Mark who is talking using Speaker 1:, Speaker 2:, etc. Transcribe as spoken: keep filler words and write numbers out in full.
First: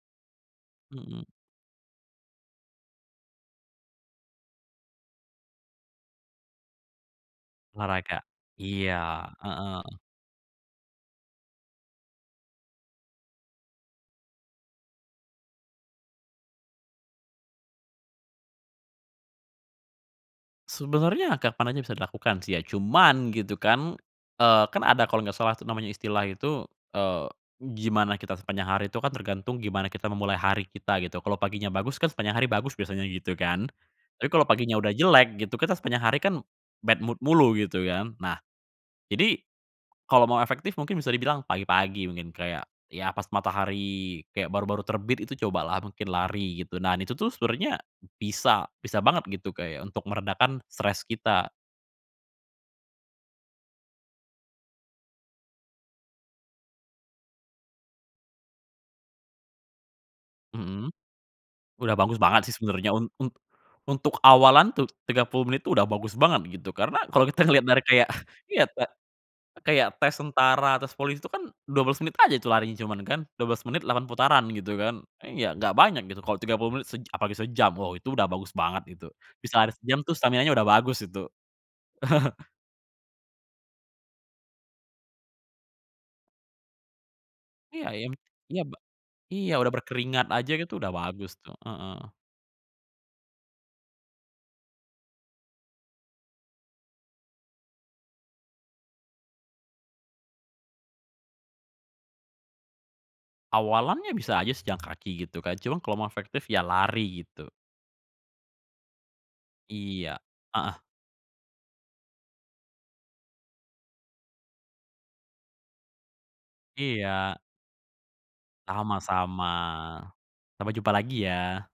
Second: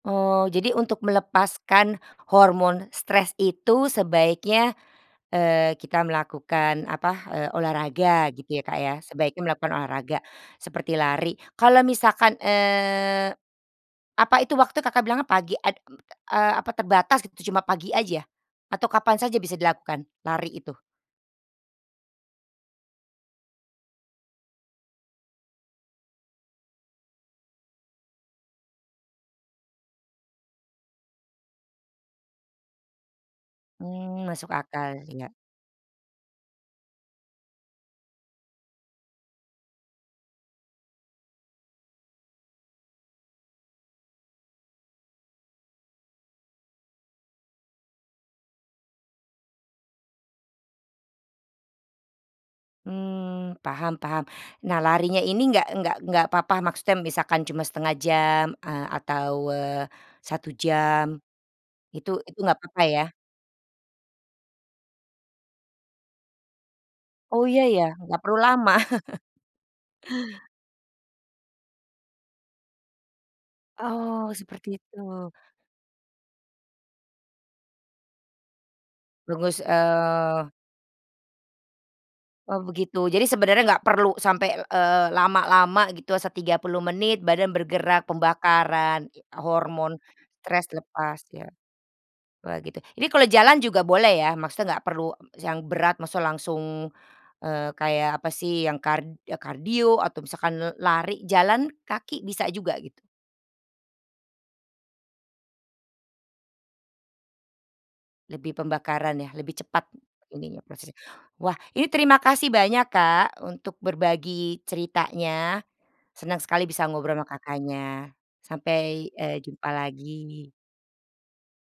Speaker 1: Oh, jadi untuk
Speaker 2: Mhm.
Speaker 1: melepaskan hormon stres itu sebaiknya, eee, kita melakukan apa, eee,
Speaker 2: Olahraga
Speaker 1: olahraga gitu ya, Kak, ya?
Speaker 2: iya,
Speaker 1: Sebaiknya melakukan
Speaker 2: heeh.
Speaker 1: olahraga, seperti lari. Kalau misalkan, eee, apa itu, waktu Kakak bilang pagi ad eee, apa terbatas gitu cuma pagi aja atau kapan saja bisa dilakukan lari itu?
Speaker 2: Sebenernya kapan aja bisa dilakukan sih ya, cuman gitu kan. Eee, kan ada kalo enggak salah tuh namanya istilah itu, eee, gimana kita sepanjang hari itu kan tergantung gimana kita memulai hari kita gitu. Kalo paginya bagus kan sepanjang hari bagus biasanya gitu kan.
Speaker 1: Mmm,
Speaker 2: Tapi kalo
Speaker 1: masuk
Speaker 2: paginya udah
Speaker 1: akal, iya.
Speaker 2: jelek gitu, kita sepanjang hari kan bad mood mulu gitu kan. Nah, jadi kalau mau efektif mungkin bisa dibilang pagi-pagi mungkin, kayak ya, pas matahari, kayak baru-baru terbit, itu cobalah mungkin lari gitu. Nah, ini itu tuh sebenernya bisa bisa banget gitu kayak untuk meredakan stres kita.
Speaker 1: Mmm, paham-paham. Nah, larinya ini enggak enggak enggak papa maksudnya misalkan cuma setengah jam eee, atau, eee, satu
Speaker 2: Mhm.
Speaker 1: jam,
Speaker 2: Udah
Speaker 1: itu
Speaker 2: bagus
Speaker 1: itu
Speaker 2: banget sih,
Speaker 1: enggak papa
Speaker 2: sebenernya
Speaker 1: ya?
Speaker 2: un un untuk awalan tuh tiga puluh menit tuh, udah bagus banget gitu, karena kalo kita
Speaker 1: Oh, iya,
Speaker 2: ngeliat dari
Speaker 1: ya,
Speaker 2: kayak,
Speaker 1: enggak perlu
Speaker 2: ya
Speaker 1: lama.
Speaker 2: ta kayak tes tentara terus polisi tuh kan dua belas menit aja tuh larinya cuman kan, dua belas menit delapan
Speaker 1: Oh,
Speaker 2: putaran gitu
Speaker 1: seperti
Speaker 2: kan,
Speaker 1: itu.
Speaker 2: iya, enggak banyak gitu. Kalo tiga puluh menit sej apalagi sejam, wah itu udah bagus banget itu, bisa
Speaker 1: [unintelligible]
Speaker 2: lari sejam tuh staminanya
Speaker 1: eee
Speaker 2: udah bagus itu.
Speaker 1: Oh, begitu. Jadi sebenarnya enggak perlu sampai, eee, lama-lama gitu se tiga puluh menit badan
Speaker 2: Iya,
Speaker 1: bergerak,
Speaker 2: yang iya, ba
Speaker 1: pembakaran, itu
Speaker 2: iya, udah
Speaker 1: hormon
Speaker 2: berkeringat aja
Speaker 1: stres
Speaker 2: gitu udah
Speaker 1: lepas
Speaker 2: bagus
Speaker 1: ya.
Speaker 2: tuh. Heeh.
Speaker 1: Wah, gitu, ini kalau jalan juga boleh ya maksudnya, enggak perlu yang berat maksudnya langsung, eee, kayak apa sih, yang kar kardio atau misalkan lari, jalan kaki bisa juga, gitu?
Speaker 2: Awalannya bisa aja sih jalan kaki gitu kan, cuman kalau mau efektif ya lari gitu.
Speaker 1: Lebih pembakaran ya, lebih cepat
Speaker 2: Iya,
Speaker 1: ininya,
Speaker 2: heeh.
Speaker 1: prosesnya. Wah, ini terima kasih banyak, Kak, untuk berbagi ceritanya. Senang sekali bisa ngobrol sama
Speaker 2: Iya.
Speaker 1: Kakaknya. Sampai, eee,
Speaker 2: Sama-sama.
Speaker 1: jumpa lagi.
Speaker 2: Sampai jumpa lagi ya.